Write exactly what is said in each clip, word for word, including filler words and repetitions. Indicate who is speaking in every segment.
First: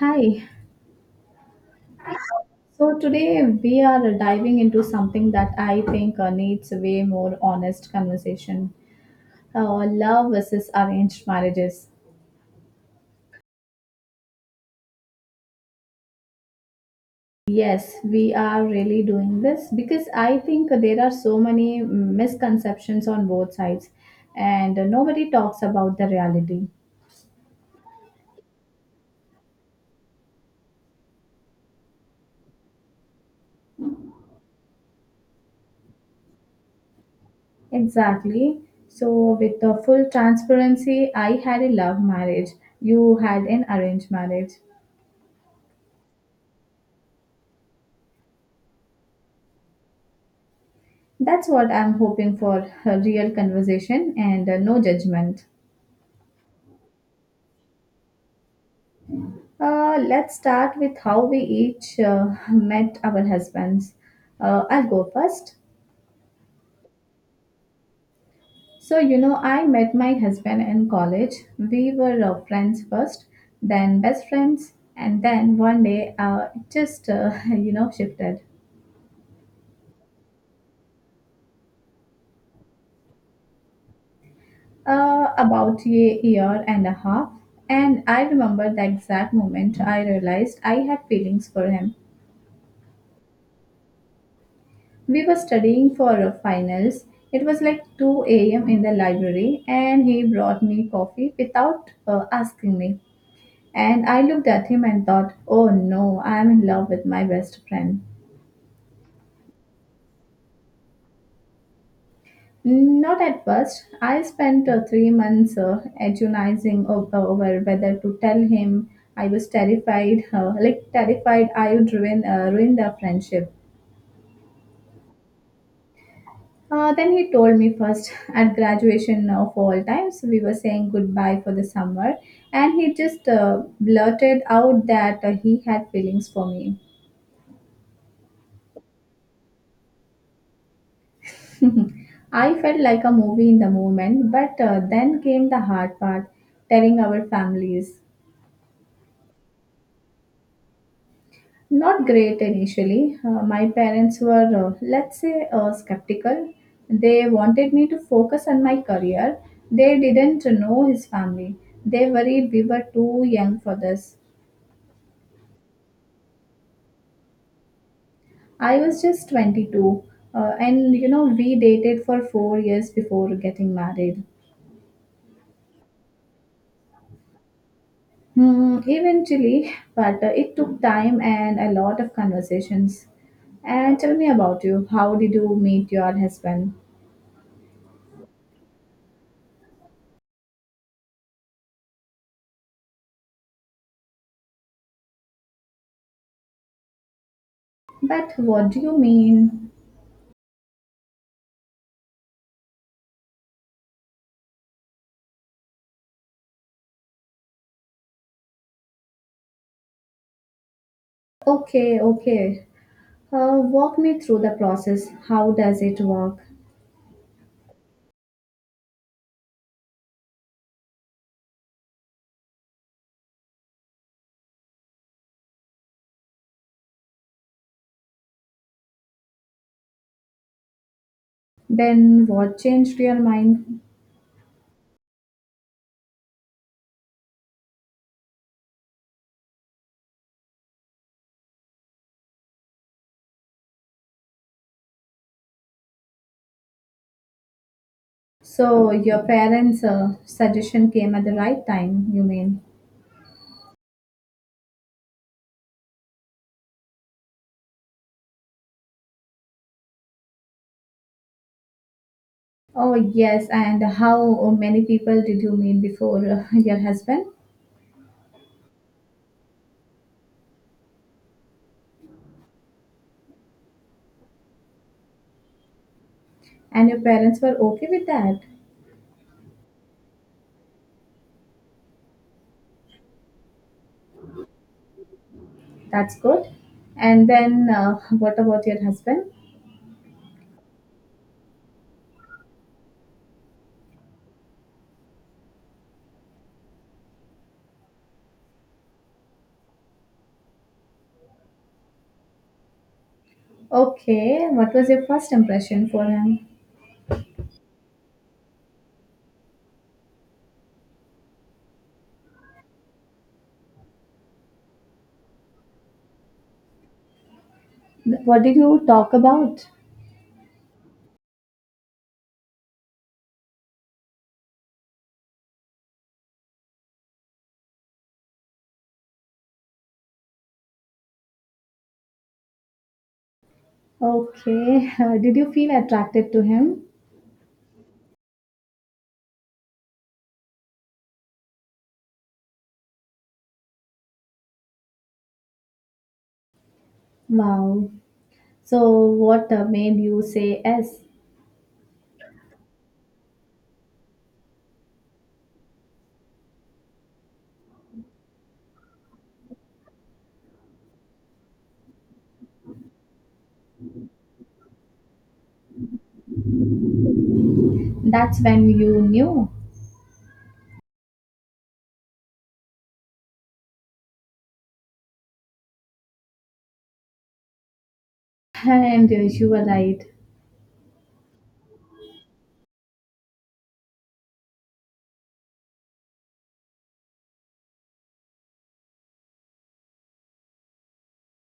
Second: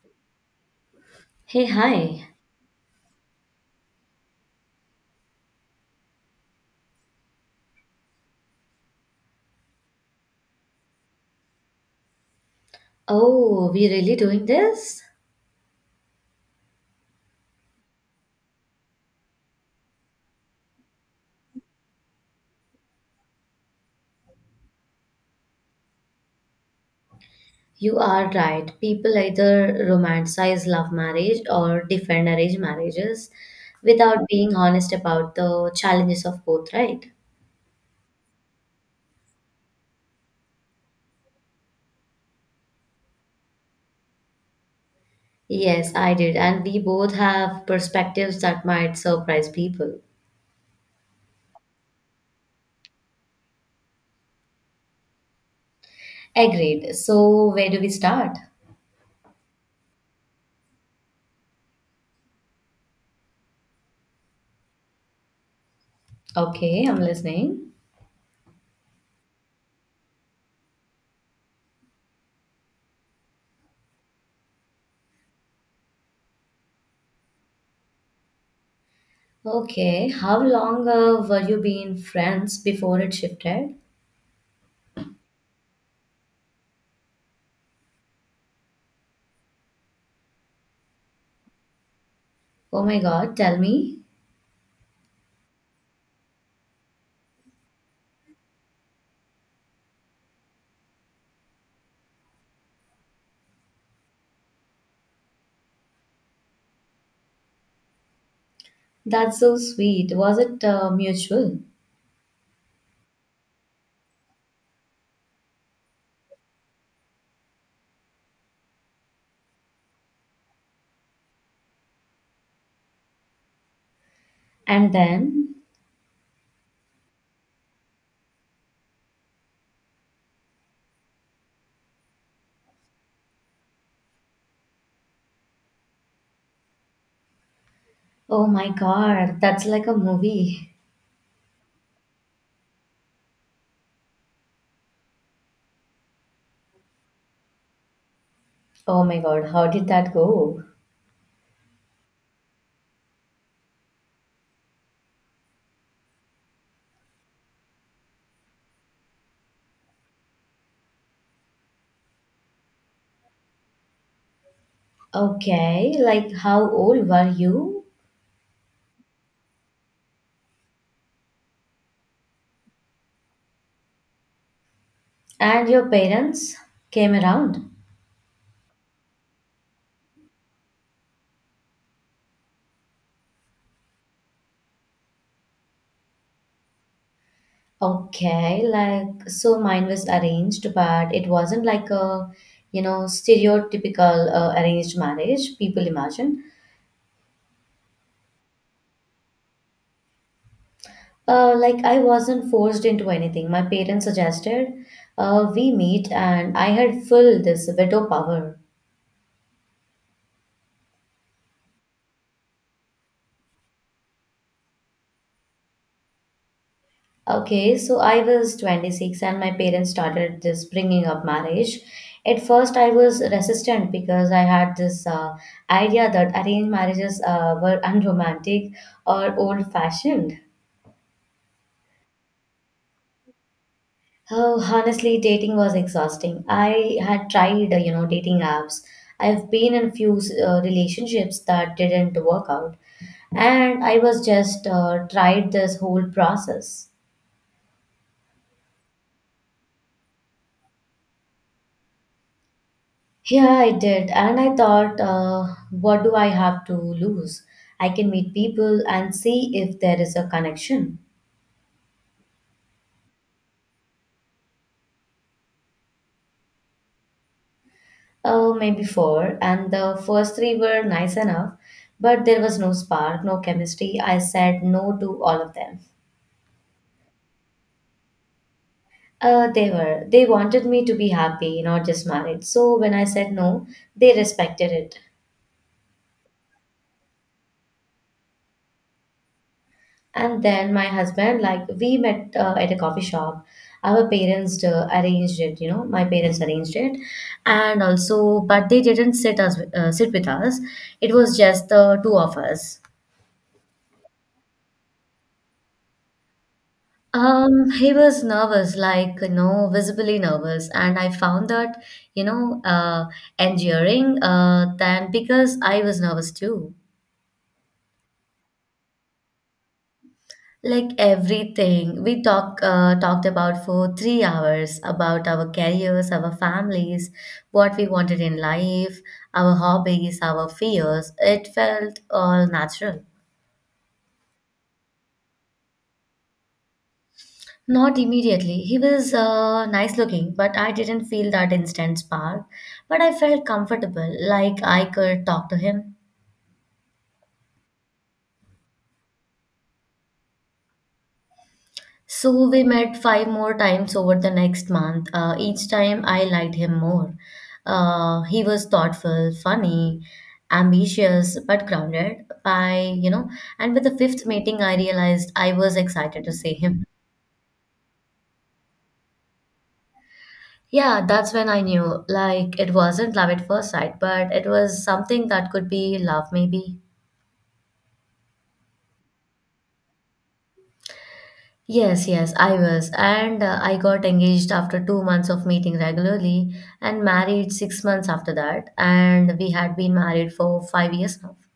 Speaker 1: Hi.
Speaker 2: Hey, hi.
Speaker 1: So today we are diving into something that I think uh, needs way more honest conversation. Uh, love versus arranged marriages.
Speaker 2: Oh, we really doing this?
Speaker 1: Yes, we are really doing this because I think there are so many misconceptions on both sides and nobody talks about the reality.
Speaker 2: You are right. People either romanticize love marriage or defend arranged marriages without being honest about the challenges of both, right?
Speaker 1: Exactly. So, with the full transparency, I had a love marriage. You had an arranged marriage.
Speaker 2: Yes, I did. And we both have perspectives that might surprise people.
Speaker 1: That's what I'm hoping for, a real conversation and uh, no judgment.
Speaker 2: Agreed. So, where do we start?
Speaker 1: Uh, let's start with how we each uh, met our husbands. Uh, I'll go first.
Speaker 2: Okay, I'm listening.
Speaker 1: So, you know, I met my husband in college. We were uh, friends first, then best friends, and then one day uh, it just, uh, you know, shifted.
Speaker 2: Okay, how long uh, were you being friends before it shifted?
Speaker 1: Uh, about a year and a half. And I remember the exact moment I realized I had feelings for him.
Speaker 2: Oh my God, tell me.
Speaker 1: We were studying for uh, finals. It was like two a m in the library, and he brought me coffee without uh, asking me. And I looked at him and thought, oh no, I am in love with my best friend.
Speaker 2: That's so sweet. Was it uh, mutual?
Speaker 1: Not at first. I spent uh, three months uh, agonizing o- uh, over whether to tell him. I was terrified, uh, like terrified I would ruin, uh, ruin the friendship.
Speaker 2: And then,
Speaker 1: Uh, then he told me first at graduation of all times. We were saying goodbye for the summer, and he just uh, blurted out that uh, he had feelings for me.
Speaker 2: oh my God, that's like a movie.
Speaker 1: I felt like a movie in the moment, but uh, then came the hard part, telling our families.
Speaker 2: Oh my God, how did that go?
Speaker 1: Not great initially. Uh, my parents were, uh, let's say, uh, skeptical. They wanted me to focus on my career. They didn't know his family. They worried we were too young for this.
Speaker 2: Okay, like how old were you?
Speaker 1: I was just twenty-two, uh, and you know, we dated for four years before getting married.
Speaker 2: And your parents came around.
Speaker 1: Hmm, eventually, but uh, it took time and a lot of conversations. And tell me about you. How did you meet your husband?
Speaker 2: Okay, like so mine was arranged, but it wasn't like a, you know, stereotypical uh, arranged marriage people imagine.
Speaker 1: But what do you mean?
Speaker 2: Uh, like I wasn't forced into anything. My parents suggested uh, we meet, and I had full this veto power.
Speaker 1: Okay, okay. Uh, walk me through the process. How does it work?
Speaker 2: Okay, so I was twenty-six and my parents started this bringing up marriage. At first, I was resistant because I had this uh, idea that arranged marriages uh, were unromantic or old fashioned.
Speaker 1: Then what changed your mind?
Speaker 2: Oh, honestly, dating was exhausting. I had tried, uh, you know, dating apps. I've been in few uh, relationships that didn't work out. And I was just uh, tried this whole process.
Speaker 1: So your parents' uh, suggestion came at the right time, you mean?
Speaker 2: Yeah, I did, and I thought, uh, what do I have to lose? I can meet people and see if there is a connection.
Speaker 1: Oh, yes. And how many people did you meet before uh, your husband?
Speaker 2: Oh, maybe four, and the first three were nice enough, but there was no spark, no chemistry. I said no to all of them.
Speaker 1: And your parents were okay with that.
Speaker 2: Uh, they were. They wanted me to be happy, not just married. So when I said no, they respected it.
Speaker 1: That's good. And then uh, what about your husband?
Speaker 2: And then my husband, like we met uh, at a coffee shop. Our parents uh, arranged it, you know, my parents arranged it, and also, but they didn't sit us uh, sit with us. It was just the two of us.
Speaker 1: Okay. What was your first impression for him?
Speaker 2: Um, he was nervous, like, you know, visibly nervous, and I found that, you know, uh, enduring, uh, than because I was nervous too.
Speaker 1: What did you talk about?
Speaker 2: Like everything, we talk uh, talked about for three hours about our careers, our families, what we wanted in life, our hobbies, our fears. It felt all natural.
Speaker 1: Okay. Did you feel attracted to him?
Speaker 2: Not immediately. He was uh, nice looking, but I didn't feel that instant spark. But I felt comfortable, like I could talk to him.
Speaker 1: Wow. So what uh, made you say yes?
Speaker 2: So we met five more times over the next month. Uh, each time I liked him more. Uh, he was thoughtful, funny, ambitious, but grounded. By, you know, and with the fifth meeting, I realized I was excited to see him.
Speaker 1: That's when you knew.
Speaker 2: Yeah, that's when I knew. Like, it wasn't love at first sight, but it was something that could be love, maybe.
Speaker 1: And uh, you were right.
Speaker 2: Yes, yes, I was. And uh, I got engaged after two months of meeting regularly and married six months after that. And we had been married for five years now.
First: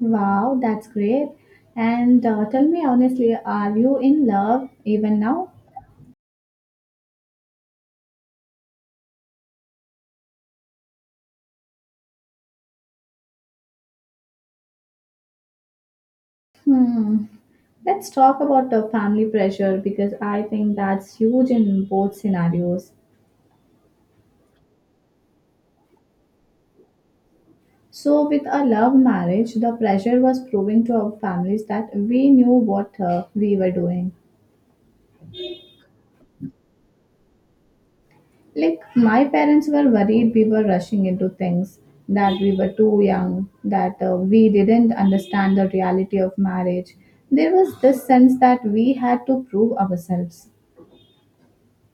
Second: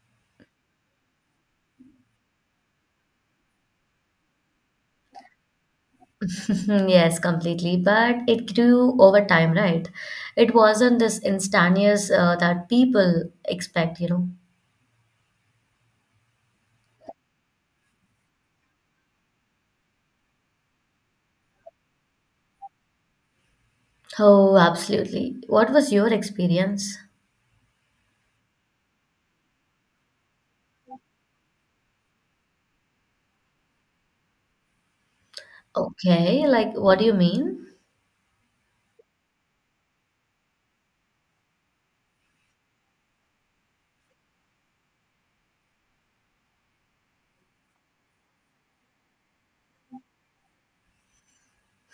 Speaker 1: Wow, that's great. And uh, tell me honestly, are you in love even now?
Speaker 2: Mhm, yes, completely. But it grew over time, right? It wasn't this instantaneous uh, that people expect, you know.
Speaker 1: Hmm. Let's talk about the family pressure because I think that's huge in both scenarios.
Speaker 2: Oh, absolutely. What was your experience?
Speaker 1: So, with a love marriage, the pressure was proving to our families that we knew what uh, we were doing.
Speaker 2: Okay, like what do you mean?
Speaker 1: Like, my parents were worried we were rushing into things, that we were too young, that uh, we didn't understand the reality of marriage. There was this sense that we had to prove ourselves.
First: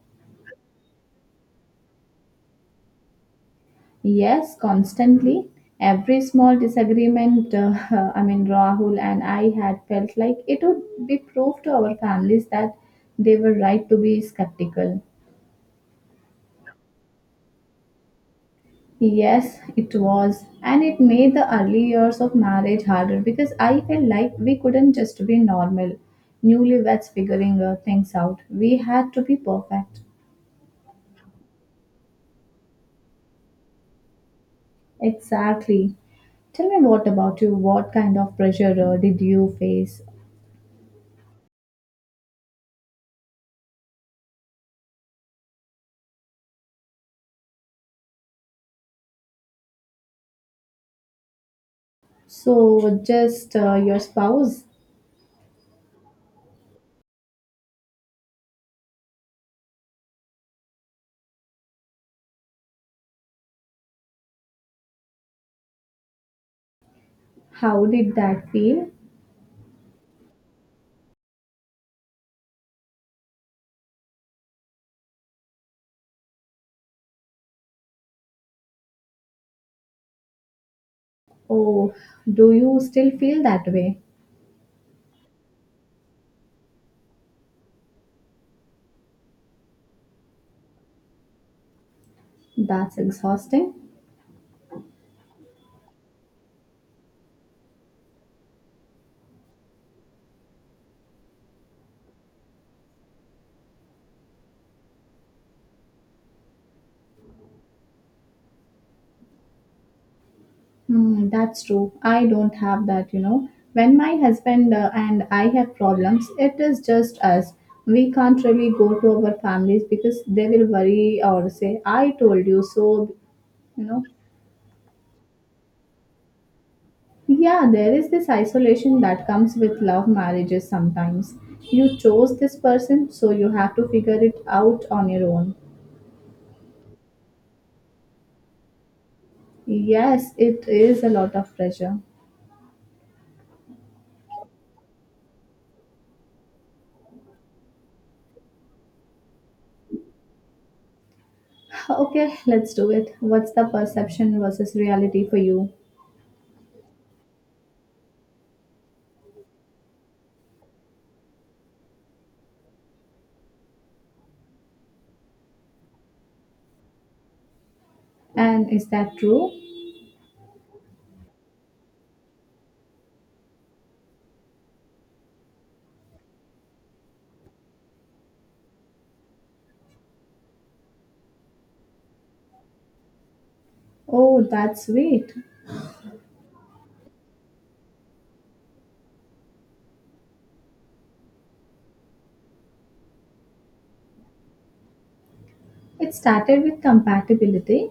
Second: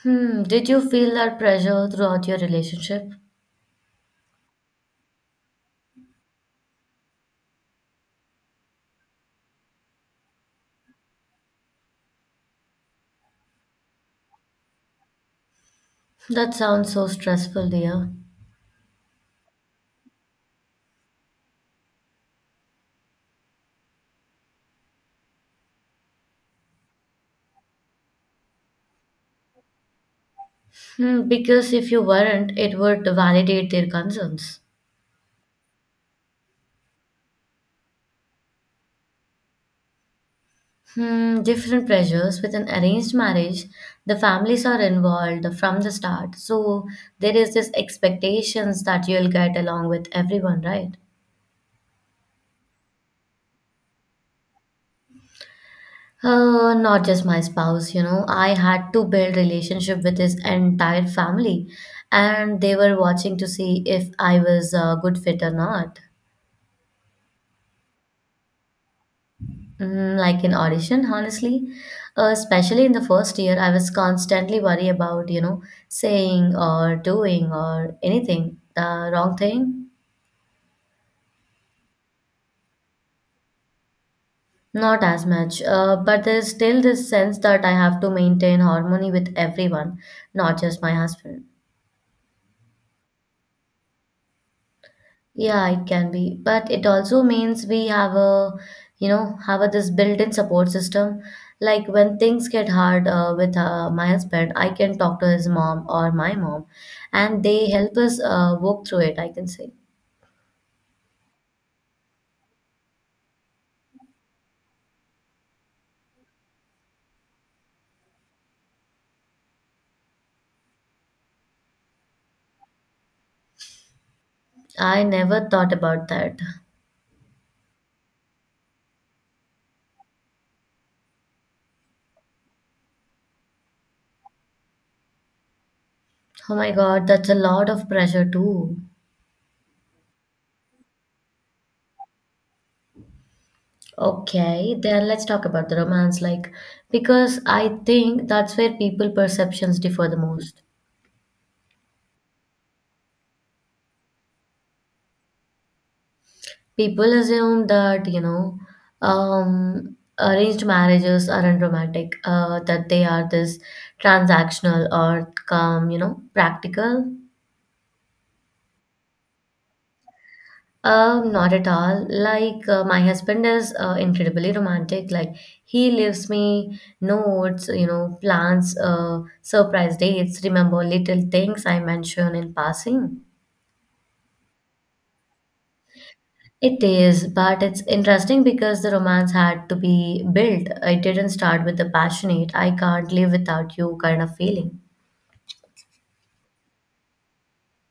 Speaker 2: Hmm, did you feel that pressure throughout your relationship?
Speaker 1: Yes, constantly. Every small disagreement, uh, I mean, Rahul and I had felt like it would be proof to our families that they were right to be skeptical.
Speaker 2: That sounds so stressful, dear.
Speaker 1: Yes, it was. And it made the early years of marriage harder because I felt like we couldn't just be normal newlyweds figuring uh, things out. We had to be perfect.
Speaker 2: Hmm, because if you weren't, it would validate their concerns.
Speaker 1: Exactly. Tell me, what about you? What kind of pressure uh, did you face?
Speaker 2: Hmm, different pressures. With an arranged marriage, the families are involved from the start. So there is this expectations that you'll get along with everyone, right?
Speaker 1: So, just uh, your spouse,
Speaker 2: Uh, not just my spouse, you know. I had to build relationship with his entire family, and they were watching to see if I was a good fit or not.
Speaker 1: how did that feel?
Speaker 2: Mm, like an audition, honestly. Uh, especially in the first year, I was constantly worried about, you know, saying or doing or anything the wrong thing.
Speaker 1: Or do you still feel that way?
Speaker 2: Not as much, uh, but there's still this sense that I have to maintain harmony with everyone, not just my husband.
Speaker 1: That's exhausting.
Speaker 2: Yeah, it can be, but it also means we have a, you know, have a, this built-in support system. Like when things get hard uh, with uh, my husband, I can talk to his mom or my mom, and they help us uh, work through it, I can say.
Speaker 1: Hmm, that's true. I don't have that, you know. When my husband uh, and I have problems, it is just us. We can't really go to our families because they will worry or say, I told you so, you know.
Speaker 2: I never thought about that.
Speaker 1: Yeah, there is this isolation that comes with love marriages sometimes. You chose this person, so you have to figure it out on your own.
Speaker 2: Oh my God, that's a lot of pressure too.
Speaker 1: Yes, it is a lot of pressure.
Speaker 2: Okay, then let's talk about the romance, like because I think that's where people perceptions differ the most.
Speaker 1: Okay, let's do it. What's the perception versus reality for you?
Speaker 2: People assume that, you know, um, arranged marriages are unromantic. Romantic, uh, that they are this transactional or come, you know, practical.
Speaker 1: And is that true?
Speaker 2: Um, not at all. Like, uh, my husband is uh, incredibly romantic. Like, he leaves me notes, you know, plans, uh, surprise dates, remember little things I mention in passing.
Speaker 1: Oh, that's sweet.
Speaker 2: It is, but it's interesting because the romance had to be built. It didn't start with the passionate, I can't live without you kind of feeling.
Speaker 1: It started with compatibility.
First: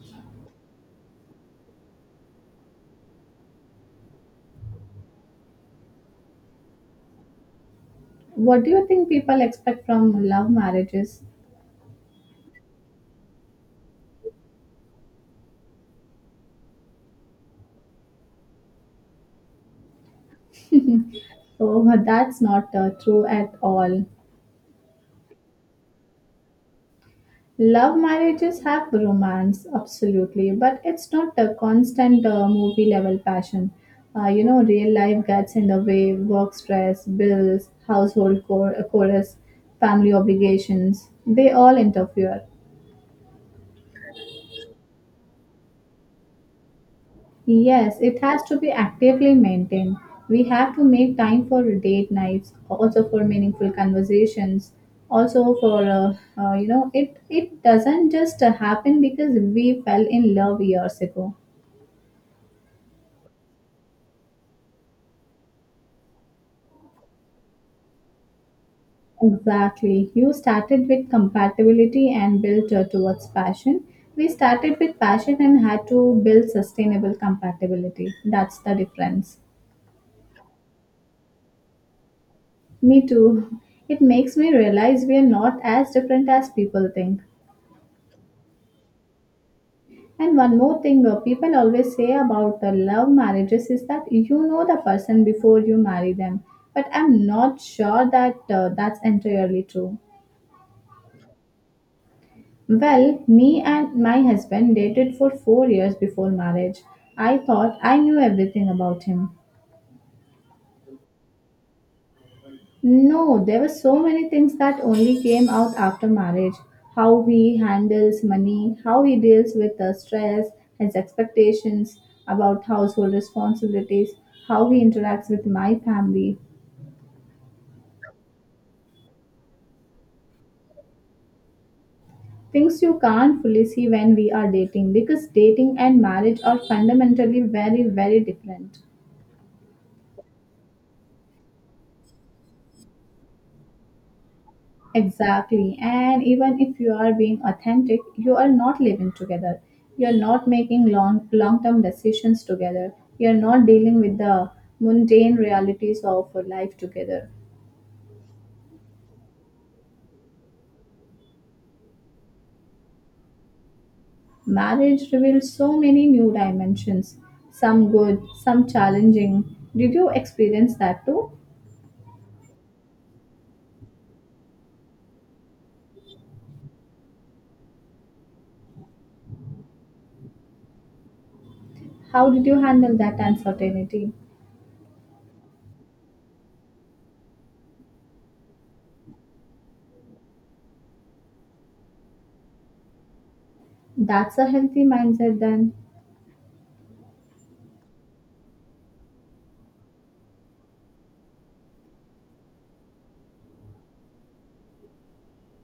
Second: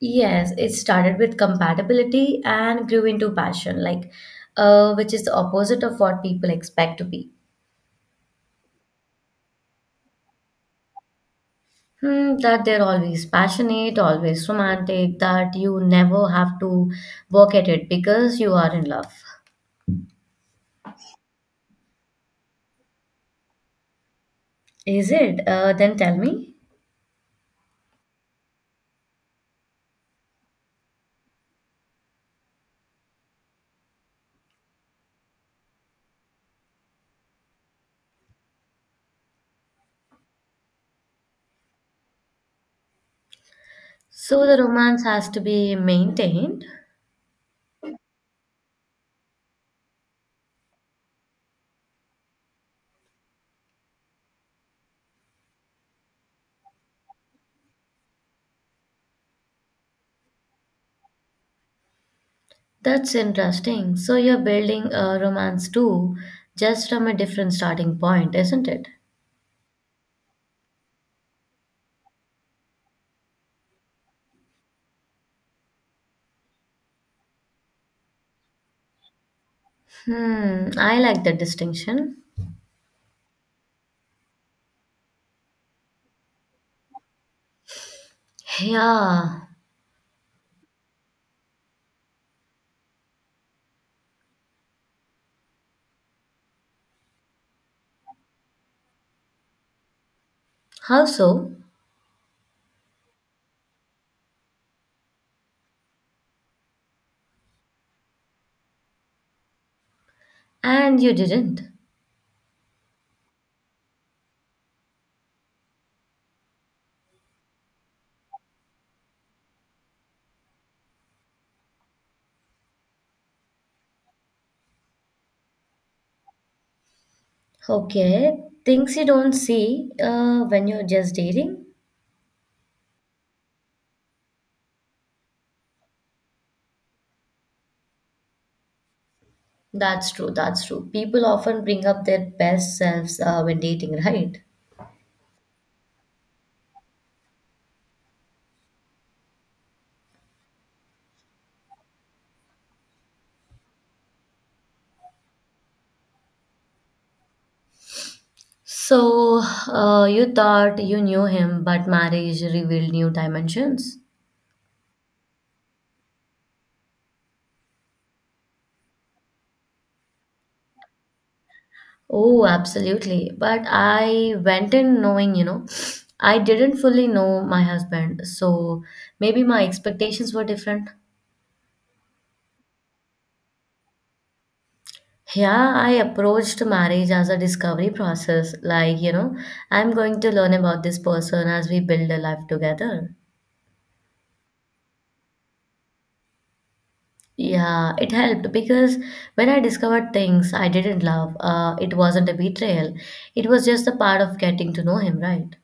Speaker 2: Yes, it started with compatibility and grew into passion, like, uh, which is the opposite of what people expect to be.
Speaker 1: What do you think people expect from love marriages?
Speaker 2: Hmm, that they're always passionate, always romantic, that you never have to work at it because you are in love.
Speaker 1: Oh, that's not uh, true at all.
Speaker 2: Is it? Uh, then tell me.
Speaker 1: Love marriages have romance, absolutely, but it's not a constant uh, movie level passion. Uh, you know, real life gets in the way: work stress, bills, household chor- chorus, family obligations, they all interfere.
Speaker 2: So the romance has to be maintained.
Speaker 1: Yes, it has to be actively maintained. We have to make time for date nights, also for meaningful conversations, also for uh, uh, you know, it it doesn't just uh, happen because we fell in love years ago.
Speaker 2: That's interesting. So you're building a romance too, just from a different starting point, isn't it?
Speaker 1: Exactly. You started with compatibility and built uh, towards passion. We started with passion and had to build sustainable compatibility. That's the difference.
Speaker 2: Hmm, I like that distinction.
Speaker 1: Me too. It makes me realize we are not as different as people think.
Speaker 2: Yeah.
Speaker 1: And one more thing, uh, people always say about the love marriages is that you know the person before you marry them. But I'm not sure that uh, that's entirely true.
Speaker 2: How so?
Speaker 1: Well, me and my husband dated for four years before marriage. I thought I knew everything about him.
Speaker 2: And you didn't.
Speaker 1: No, there were so many things that only came out after marriage. How he handles money, how he deals with the stress, his expectations about household responsibilities, how he interacts with my family.
Speaker 2: Okay. Things you don't see uh, when you're just dating?
Speaker 1: Things you can't fully see when we are dating, because dating and marriage are fundamentally very, very different.
Speaker 2: That's true, that's true. People often bring up their best selves uh, when dating, right?
Speaker 1: Exactly. And even if you are being authentic, you are not living together. You're not making long long term decisions together. You're not dealing with the mundane realities of life together.
Speaker 2: So, uh, you thought you knew him, but marriage revealed new dimensions?
Speaker 1: Marriage reveals so many new dimensions, some good, some challenging. Did you experience that too?
Speaker 2: Oh, absolutely. But I went in knowing, you know, I didn't fully know my husband. So maybe my expectations were different.
Speaker 1: How did you handle that uncertainty?
Speaker 2: Yeah, I approached marriage as a discovery process. Like, you know, I'm going to learn about this person as we build a life together.
Speaker 1: That's a healthy mindset then.
Speaker 2: Yeah, it helped because when I discovered things I didn't love, uh, it wasn't a betrayal. It was just a part of getting to know him, right?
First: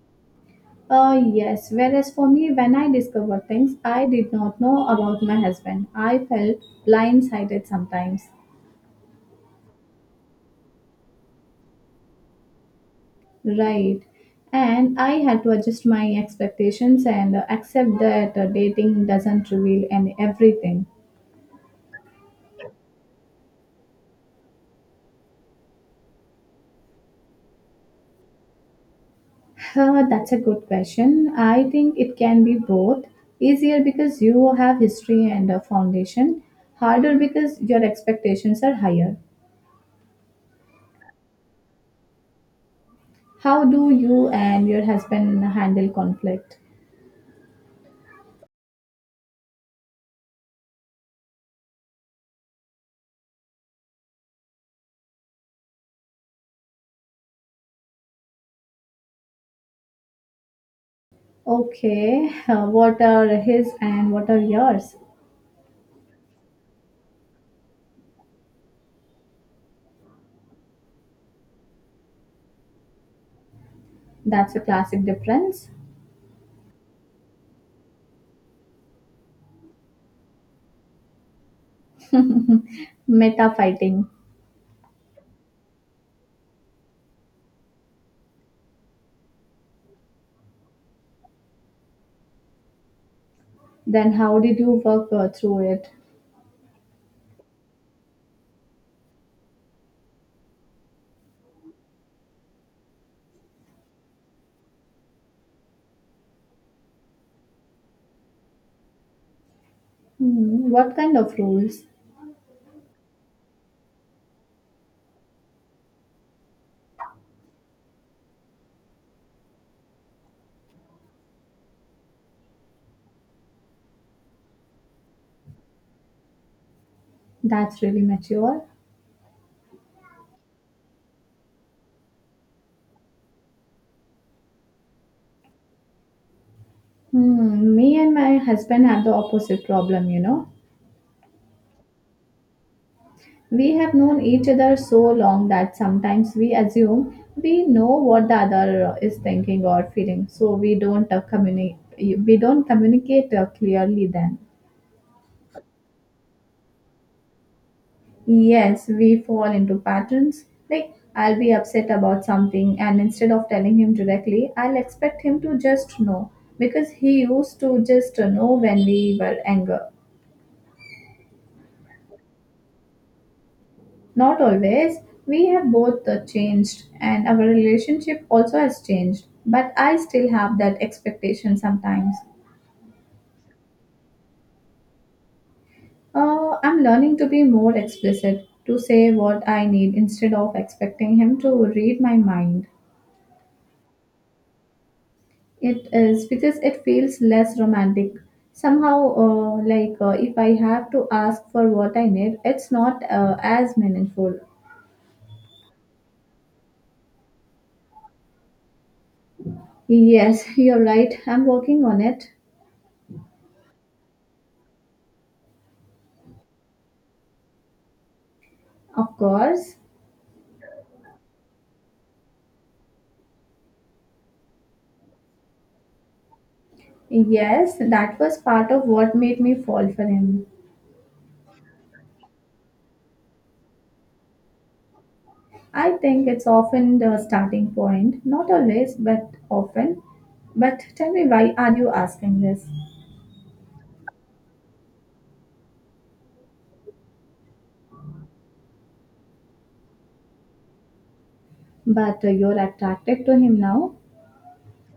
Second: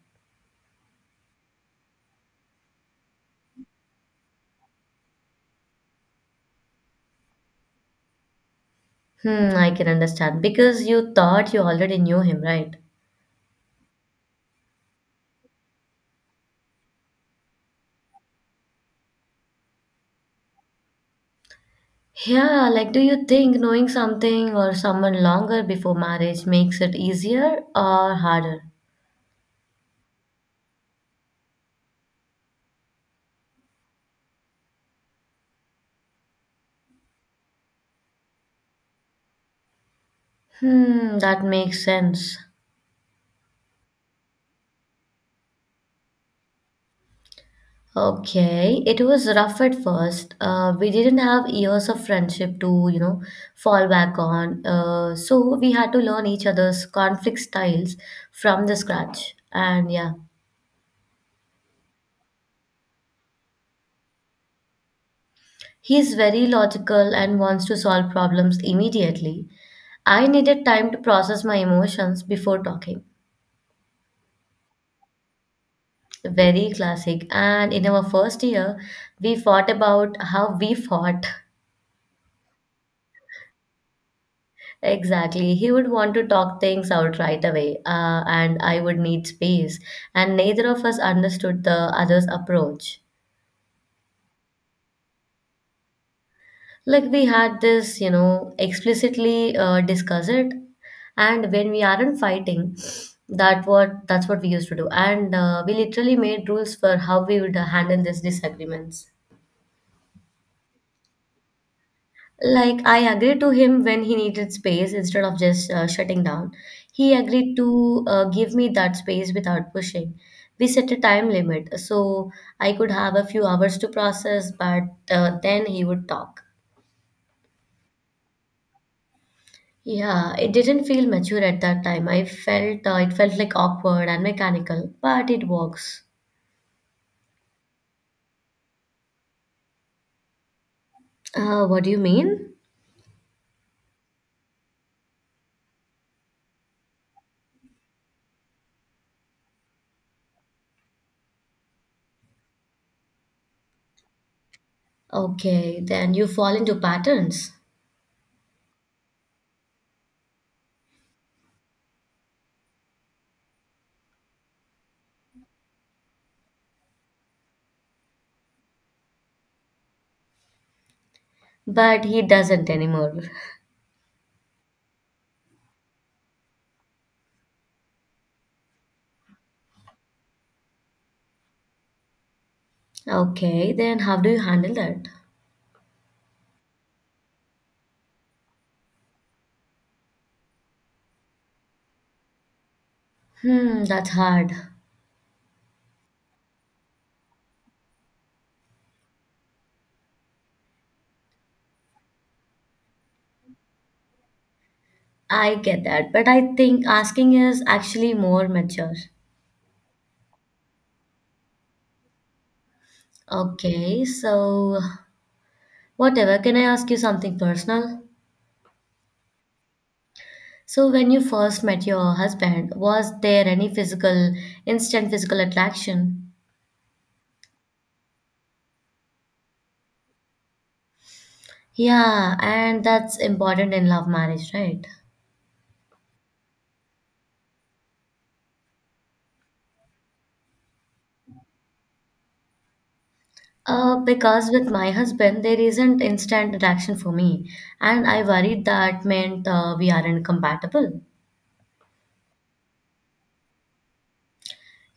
Speaker 1: Uh, yes, whereas for me, when I discovered things I did not know about my husband, I felt blindsided sometimes.
Speaker 2: Hmm, I can understand because you thought you already knew him, right?
Speaker 1: Right. And I had to adjust my expectations and uh, accept that uh, dating doesn't reveal any everything.
Speaker 2: Yeah, like do you think knowing something or someone longer before marriage makes it easier or harder?
Speaker 1: Uh, that's a good question. I think it can be both. Easier because you have history and a foundation, harder because your expectations are higher.
Speaker 2: Hmm, that makes sense.
Speaker 1: How do you and your husband handle conflict?
Speaker 2: Okay, it was rough at first. Uh, we didn't have years of friendship to, you know, fall back on. Uh, so we had to learn each other's conflict styles from the scratch. And yeah,
Speaker 1: Okay, uh, what are his and what are yours?
Speaker 2: he's very logical and wants to solve problems immediately. I needed time to process my emotions before talking.
Speaker 1: That's a classic difference.
Speaker 2: Very classic. And in our first year, we fought about how we fought.
Speaker 1: Meta fighting.
Speaker 2: Exactly. He would want to talk things out right away, uh, and I would need space. And neither of us understood the other's approach.
Speaker 1: Then how did you work uh, through it?
Speaker 2: Like we had this, you know, explicitly uh, discuss it, and when we aren't fighting, that what that's what we used to do. And uh, we literally made rules for how we would handle these disagreements.
Speaker 1: Hmm, what kind of rules?
Speaker 2: Like, I agreed to him when he needed space instead of just uh, shutting down. He agreed to uh, give me that space without pushing. We set a time limit so I could have a few hours to process, but uh, then he would talk.
Speaker 1: That's really mature.
Speaker 2: Yeah, it didn't feel mature at that time. I felt uh, it felt like awkward and mechanical, but it works.
Speaker 1: Hmm, me and my husband have the opposite problem, you know.
Speaker 2: Uh, what do you mean?
Speaker 1: We have known each other so long that sometimes we assume we know what the other uh, is thinking or feeling, so we don't uh, communicate. We don't communicate uh, clearly then.
Speaker 2: Okay, then you fall into patterns.
Speaker 1: Yes, we fall into patterns. Like, I'll be upset about something, and instead of telling him directly, I'll expect him to just know because he used to just know when we were anger.
Speaker 2: But he doesn't anymore.
Speaker 1: Not always. We have both uh, changed, and our relationship also has changed. But I still have that expectation sometimes.
Speaker 2: Okay, then how do you handle that?
Speaker 1: Uh, I'm learning to be more explicit, to say what I need instead of expecting him to read my mind.
Speaker 2: Hmm, that's hard.
Speaker 1: It is, because it feels less romantic. Somehow, uh, like uh, if I have to ask for what I need, it's not uh, as meaningful.
Speaker 2: I get that, but I think asking is actually more mature.
Speaker 1: Yes, you're right. I'm working on it.
Speaker 2: Okay, so whatever, can I ask you something personal?
Speaker 1: Of course.
Speaker 2: So when you first met your husband, was there any physical, instant physical attraction?
Speaker 1: Yes, that was part of what made me fall for him.
Speaker 2: Yeah, and that's important in love marriage, right?
Speaker 1: I think it's often the starting point. Not always, but often. But tell me, why are you asking this?
Speaker 2: Uh, because with my husband, there isn't instant attraction for me, and I worried that meant uh, we aren't compatible.
Speaker 1: But uh, you're attracted to him now?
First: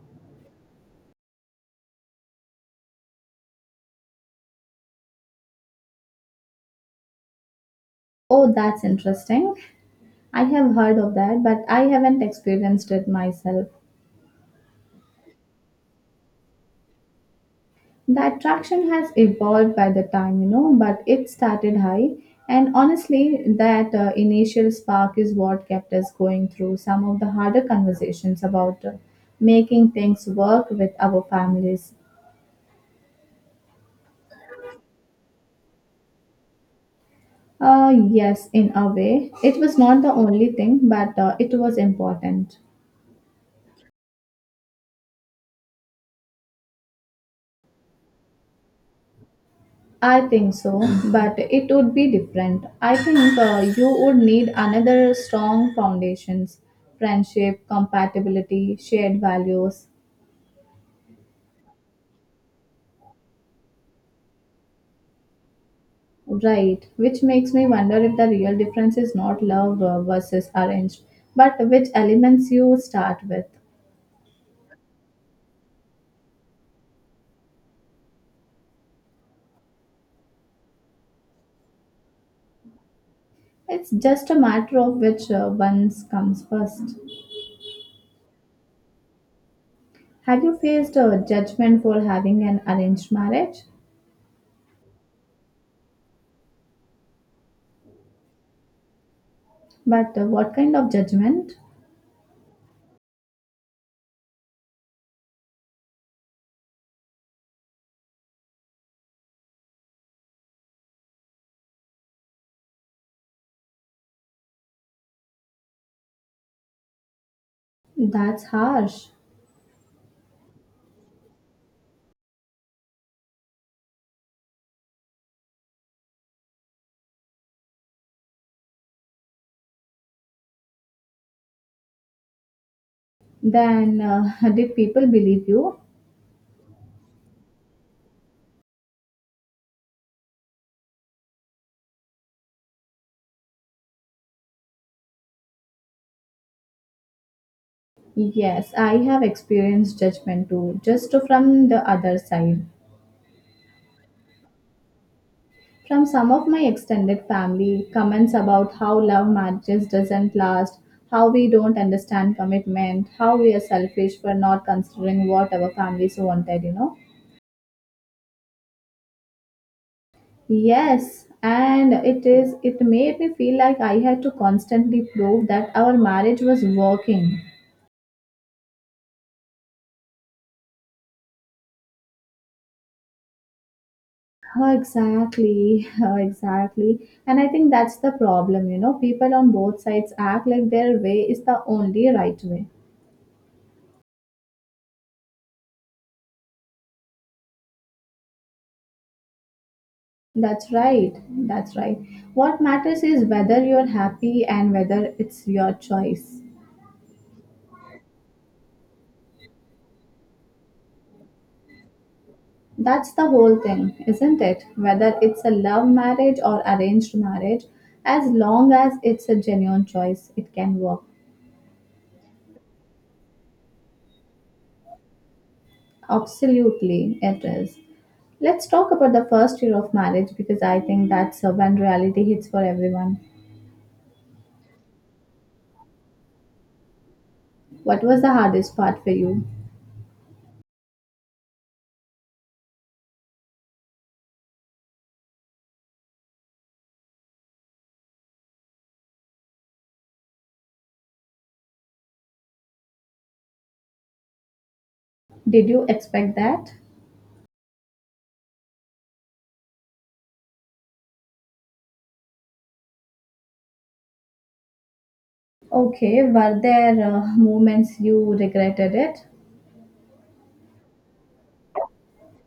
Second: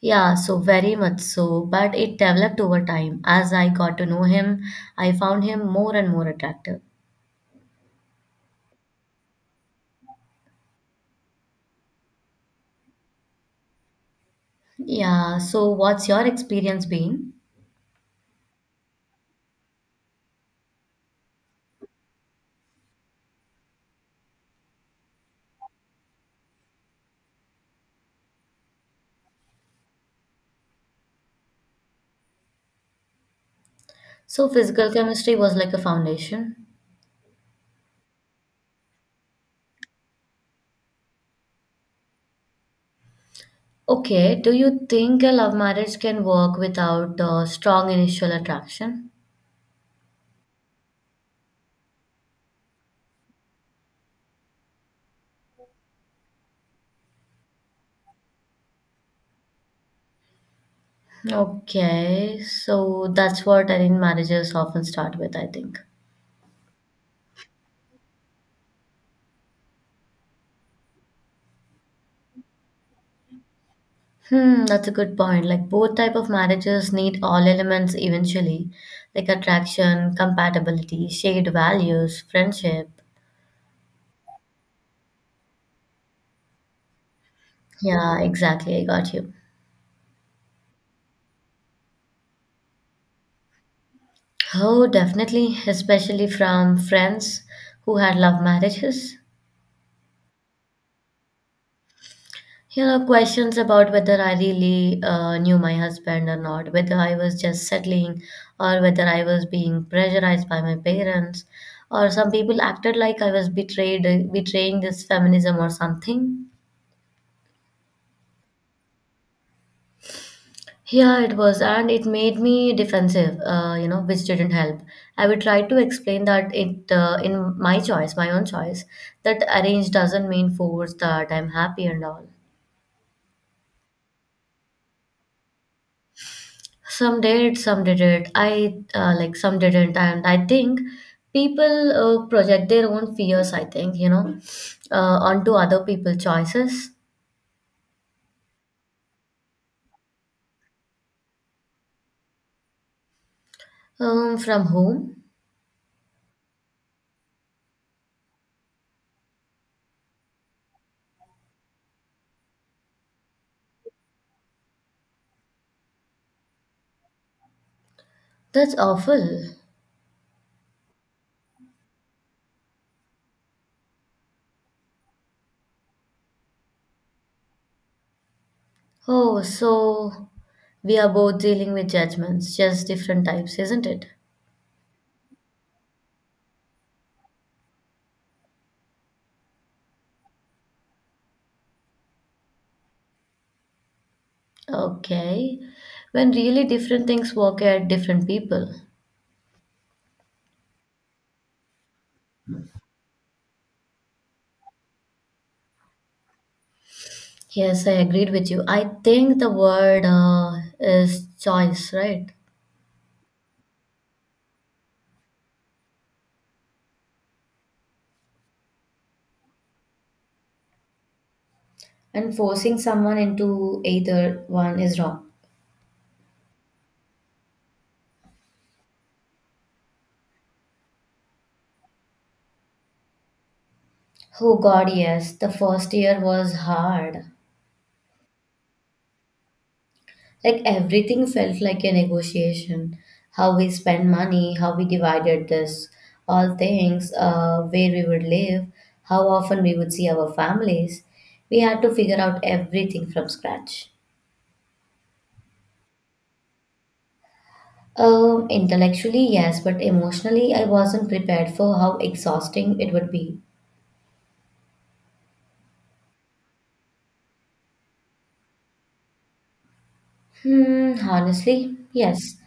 Speaker 2: Yeah, so very much so, but it developed over time. As I got to know him, I found him more and more attractive.
Speaker 1: Oh, that's interesting. I have heard of that, but I haven't experienced it myself.
Speaker 2: Yeah, so what's your experience been?
Speaker 1: The attraction has evolved by the time, you know, but it started high. And honestly, that uh, initial spark is what kept us going through some of the harder conversations about uh, making things work with our families.
Speaker 2: So physical chemistry was like a foundation.
Speaker 1: Uh, yes, in a way, it was not the only thing, but uh, it was important.
Speaker 2: Okay, do you think a love marriage can work without uh, strong initial attraction?
Speaker 1: I think so, but it would be different. I think uh, you would need another strong foundations: friendship, compatibility, shared values.
Speaker 2: Okay, so that's what arranged marriages often start with, I think.
Speaker 1: Right, which makes me wonder if the real difference is not love uh, versus arranged, but which elements you start with.
Speaker 2: Hmm, that's a good point. Like both type of marriages need all elements eventually, like attraction, compatibility, shared values, friendship.
Speaker 1: It's just a matter of which uh, ones comes first.
Speaker 2: Yeah, exactly. I got you.
Speaker 1: Have you faced uh, judgment for having an arranged marriage?
Speaker 2: Oh, definitely, especially from friends who had love marriages.
Speaker 1: But uh, what kind of judgment?
Speaker 2: You know, questions about whether I really uh, knew my husband or not, whether I was just settling, or whether I was being pressurized by my parents, or some people acted like I was betrayed, betraying this feminism or something.
Speaker 1: That's harsh.
Speaker 2: Yeah, it was, and it made me defensive, uh, you know, which didn't help. I would try to explain that it, uh, in my choice, my own choice, that arrange doesn't mean force that I'm happy and all.
Speaker 1: Then uh, did people believe you?
Speaker 2: Some did, some didn't. I uh, like some didn't, and I think people uh, project their own fears. I think you know, uh, onto other people's choices.
Speaker 1: Yes, I have experienced judgment too, just from the other side.
Speaker 2: Um, from whom?
Speaker 1: From some of my extended family, comments about how love marriages doesn't last, how we don't understand commitment, how we are selfish for not considering what our families wanted, you know.
Speaker 2: That's awful.
Speaker 1: Yes, and it is it made me feel like I had to constantly prove that our marriage was working.
Speaker 2: Oh, so we are both dealing with judgments, just different types, isn't it?
Speaker 1: Oh, exactly. Oh, exactly. And I think that's the problem, you know. People on both sides act like their way is the only right way.
Speaker 2: Okay. When really different things work at different people.
Speaker 1: That's right, that's right. What matters is whether you're happy and whether it's your choice.
Speaker 2: Yes, I agreed with you. I think the word uh, is choice, right?
Speaker 1: That's the whole thing, isn't it? Whether it's a love marriage or arranged marriage, as long as it's a genuine choice, it can work.
Speaker 2: And forcing someone into either one is wrong.
Speaker 1: Absolutely, it is. Let's talk about the first year of marriage because I think that's uh, when reality hits for everyone.
Speaker 2: Oh, God, yes. The first year was hard.
Speaker 1: What was the hardest part for you?
Speaker 2: Like everything felt like a negotiation. How we spend money, how we divided this, all things, uh, where we would live, how often we would see our families. We had to figure out everything from scratch.
Speaker 1: Did you expect that?
Speaker 2: Um, intellectually, yes, but emotionally, I wasn't prepared for how exhausting it would be.
Speaker 1: Okay, were there uh, moments you regretted it?
Speaker 2: Hmm, honestly, yes.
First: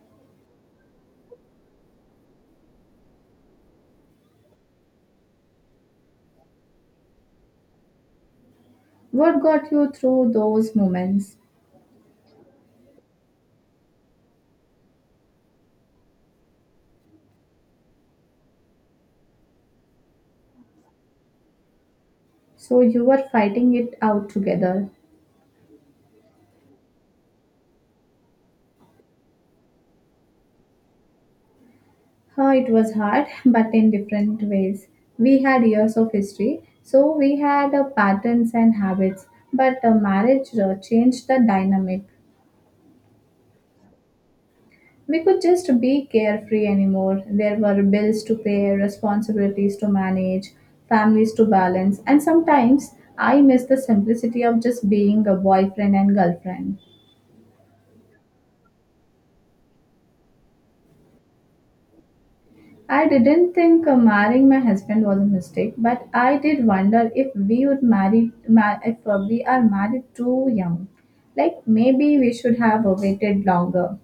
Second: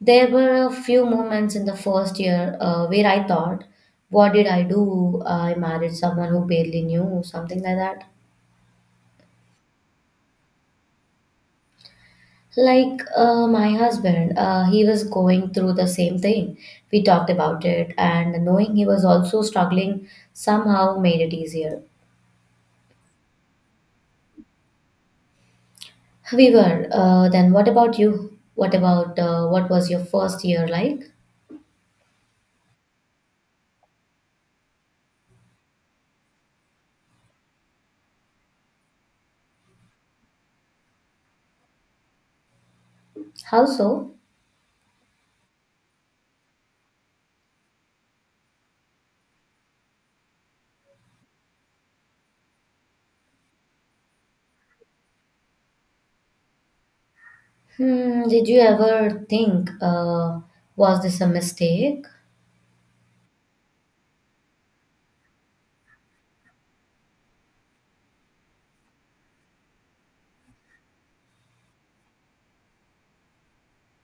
Speaker 2: There were a few moments in the first year uh, where I thought, what did I do? I married someone who barely knew, something like that.
Speaker 1: What got you through those moments?
Speaker 2: Like uh, my husband, uh, he was going through the same thing. We talked about it, and knowing he was also struggling somehow made it easier.
Speaker 1: So you were fighting it out together.
Speaker 2: We were. Uh, then what about you? What about uh, what was your first year like?
Speaker 1: Huh, it was hard, but in different ways. We had years of history, so we had uh, patterns and habits, but uh, marriage uh, changed the dynamic.
Speaker 2: How so?
Speaker 1: We could just be carefree anymore. There were bills to pay, responsibilities to manage, families to balance, and sometimes I miss the simplicity of just being a boyfriend and girlfriend.
Speaker 2: Hmm, did you ever think, uh, was this a mistake?
Speaker 1: I didn't think uh, marrying my husband was a mistake, but I did wonder if we would marry ma- if uh, we are married too young. Like maybe we should have uh, waited longer.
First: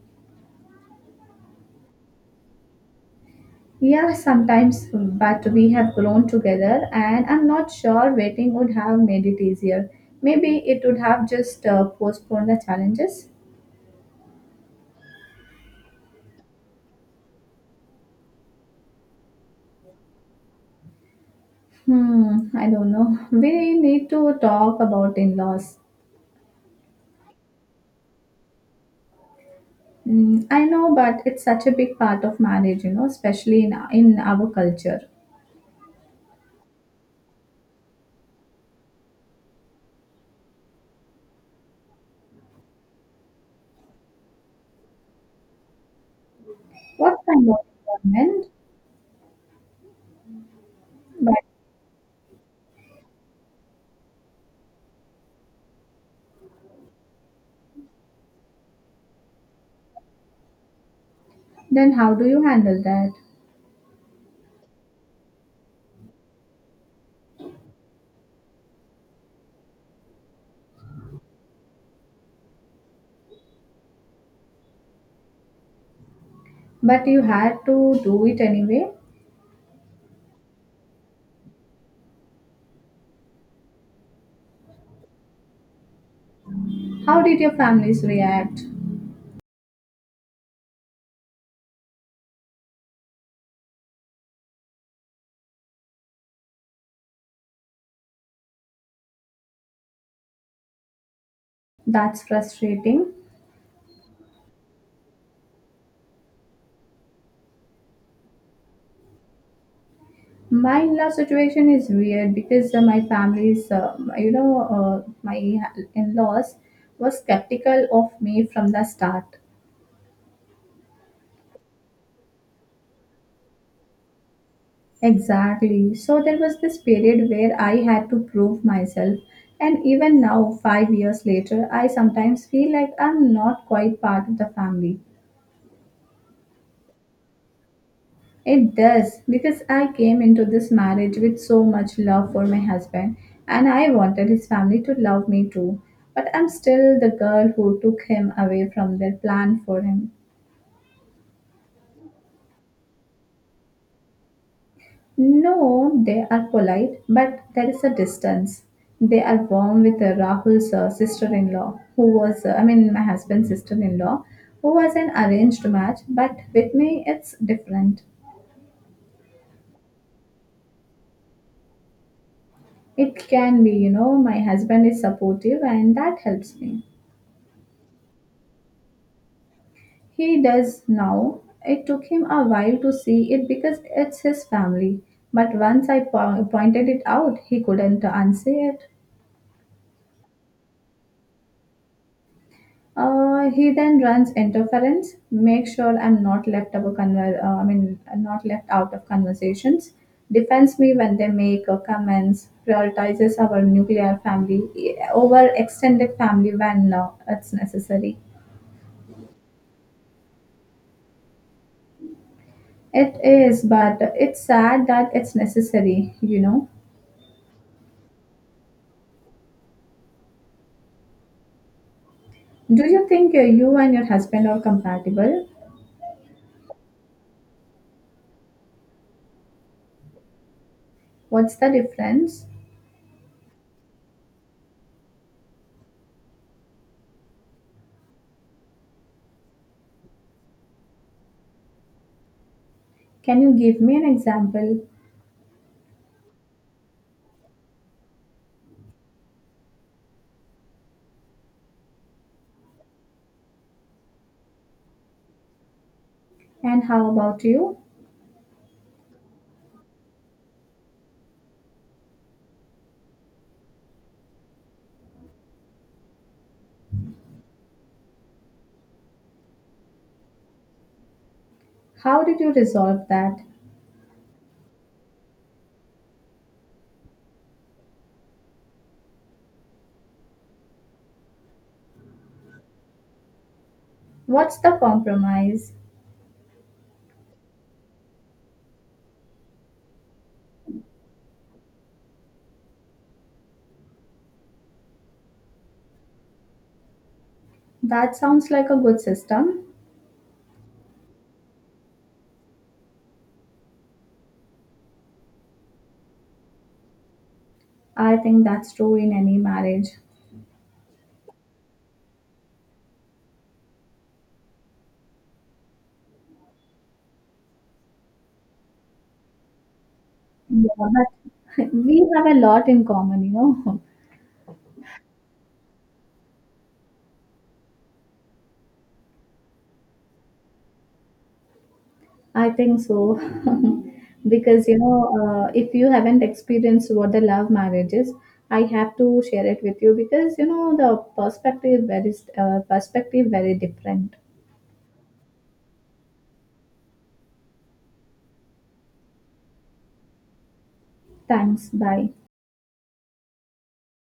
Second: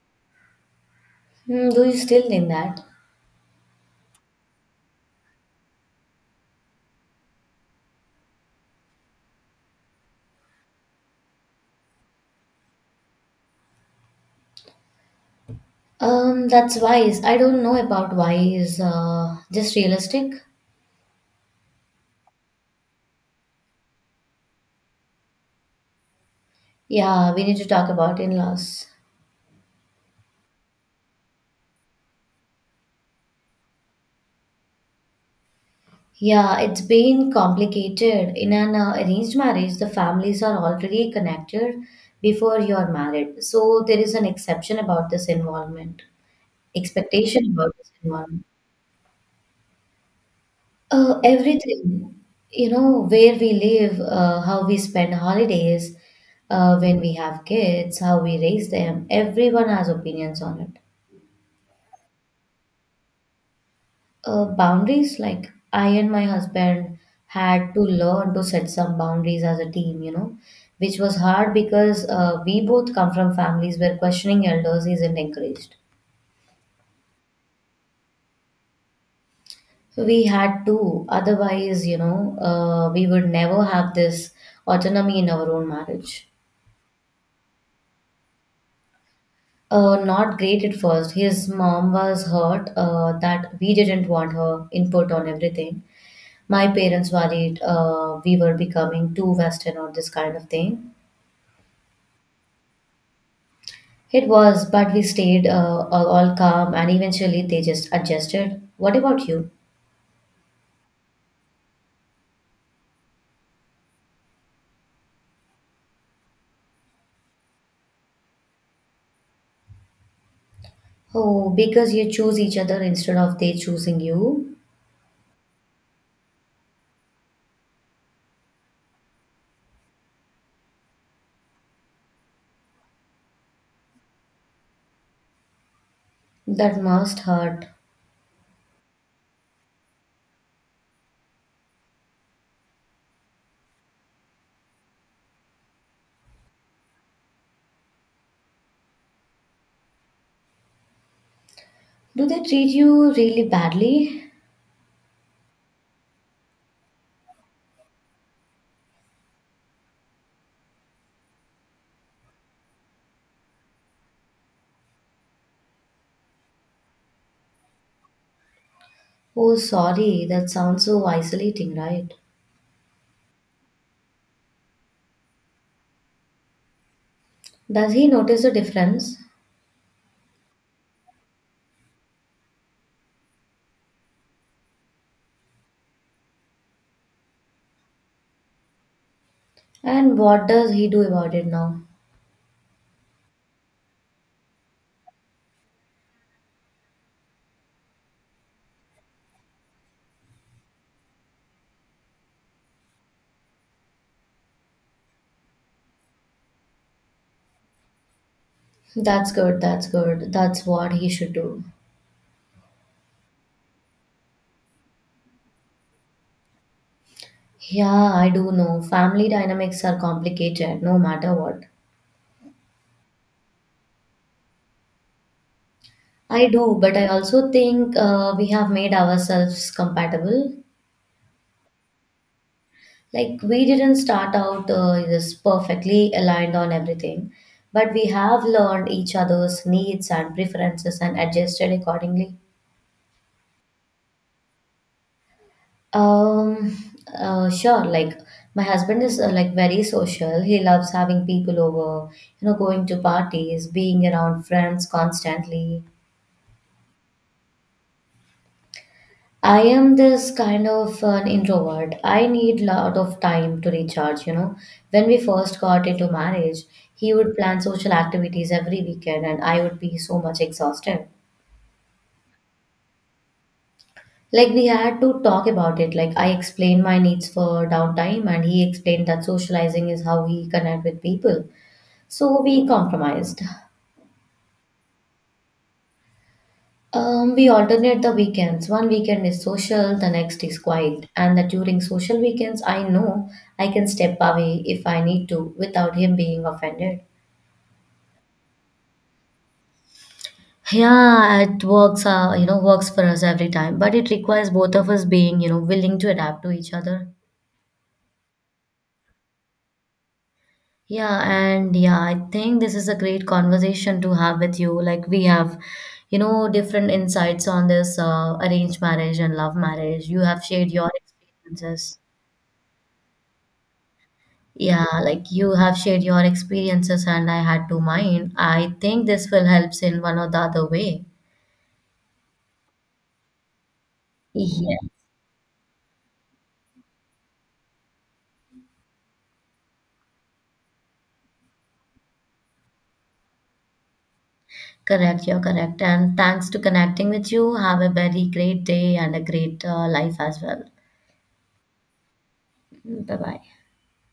Speaker 2: Hmm, do you still think that?
Speaker 1: Yeah, sometimes, but we have grown together, and I'm not sure waiting would have made it easier. Maybe it would have just uh, postponed the challenges.
Speaker 2: Um, that's wise. I don't know about wise, uh, just realistic.
Speaker 1: Hmm, I don't know. We need to talk about in-laws.
Speaker 2: Yeah, we need to talk about in-laws.
Speaker 1: Mm, I know, but it's such a big part of marriage, you know, especially in in our culture.
Speaker 2: Yeah, it's been complicated. In an uh, arranged marriage, the families are already connected before you're married. So there is an exception about this involvement,
Speaker 1: What kind
Speaker 2: expectation
Speaker 1: of
Speaker 2: about this involvement.
Speaker 1: involvement?
Speaker 2: Uh,
Speaker 1: But
Speaker 2: everything, you know, where we live, uh, how we spend holidays, uh, when we have kids, how we raise them, everyone has opinions on it.
Speaker 1: then, how do you handle that?
Speaker 2: Uh, boundaries like I and my husband had to learn to set some boundaries as a team, you know which was hard because uh, we both come from families where questioning elders isn't encouraged.
Speaker 1: But you had to do it anyway.
Speaker 2: So we had to, otherwise you know uh, we would never have this autonomy in our own marriage.
Speaker 1: How did your families react?
Speaker 2: Uh, not great at first. His mom was hurt uh, that we didn't want her input on everything. My parents worried uh, we were becoming too western or this kind of thing.
Speaker 1: That's frustrating.
Speaker 2: It was, but we stayed uh, all all calm and eventually they just adjusted. What about you?
Speaker 1: My in-law situation is weird because uh, my family's, uh, you know, uh, my in-laws was skeptical of me from the start.
Speaker 2: Oh, because you choose each other instead of they choosing you?
Speaker 1: Exactly. So there was this period where I had to prove myself. And even now, five years later, I sometimes feel like I'm not quite part of the family.
Speaker 2: That must hurt.
Speaker 1: It does, because I came into this marriage with so much love for my husband, and I wanted his family to love me too. But I'm still the girl who took him away from their plan for him.
Speaker 2: Do they treat you really badly?
Speaker 1: No, they are polite, but there is a distance. They are warm with uh, Rahul's uh, sister-in-law, who was, uh, I mean, my husband's sister-in-law, who was an arranged match, but with me it's different.
Speaker 2: Oh, sorry, that sounds so isolating, right?
Speaker 1: It can be, you know, my husband is supportive and that helps me.
Speaker 2: Does he notice the difference?
Speaker 1: He does now. It took him a while to see it because it's his family. But once I po- pointed it out, he couldn't unsay it.
Speaker 2: And what does he do about it now?
Speaker 1: Uh, he then runs interference, makes sure I'm not left of a conver- uh, I mean, not left out of conversations, defends me when they make uh, comments, prioritizes our nuclear family eh, over extended family when uh, it's necessary.
Speaker 2: That's good, that's good. That's what he should do.
Speaker 1: It is, but it's sad that it's necessary, you know.
Speaker 2: Yeah, I do know. Family dynamics are complicated no matter what.
Speaker 1: Do you think uh, you and your husband are compatible?
Speaker 2: I do, but I also think uh, we have made ourselves compatible.
Speaker 1: What's the difference?
Speaker 2: Like, we didn't start out uh, this perfectly aligned on everything, but we have learned each other's needs and preferences and adjusted accordingly.
Speaker 1: Can you give me an example?
Speaker 2: Um, uh, sure, like, my husband is uh, like very social. He loves having people over, you know, going to parties, being around friends constantly.
Speaker 1: And how about you?
Speaker 2: I am this kind of an introvert. I need lot of time to recharge, you know. When we first got into marriage, he would plan social activities every weekend and I would be so much exhausted.
Speaker 1: How did you resolve that?
Speaker 2: Like we had to talk about it. Like I explained my needs for downtime and he explained that socializing is how he connect with people. So we compromised.
Speaker 1: What's the compromise?
Speaker 2: Um, we alternate the weekends. One weekend is social, the next is quiet. And that during social weekends, I know I can step away if I need to without him being offended.
Speaker 1: That sounds like a good system.
Speaker 2: Yeah, it works, uh, you know, works for us every time, but it requires both of us being, you know, willing to adapt to each other.
Speaker 1: I think that's true in any marriage.
Speaker 2: Yeah, and yeah, I think this is a great conversation to have with you. Like we have, you know, different insights on this uh, arranged marriage and love marriage. You have shared
Speaker 1: Yeah,
Speaker 2: your
Speaker 1: but
Speaker 2: experiences.
Speaker 1: we have a lot in common, you know.
Speaker 2: Yeah, like you have shared your experiences and I had to mine. I think this will help in one or the other way.
Speaker 1: I think so. Because, you
Speaker 2: Yeah.
Speaker 1: know, uh, if you haven't experienced what the love marriage is, I have to share it with you because, you know, the perspective very uh, perspective very different.
Speaker 2: Correct, you're correct. And thanks to connecting with you. Have a very great day and a great uh, life as well.
Speaker 1: Thanks. Bye.
Speaker 2: Bye bye.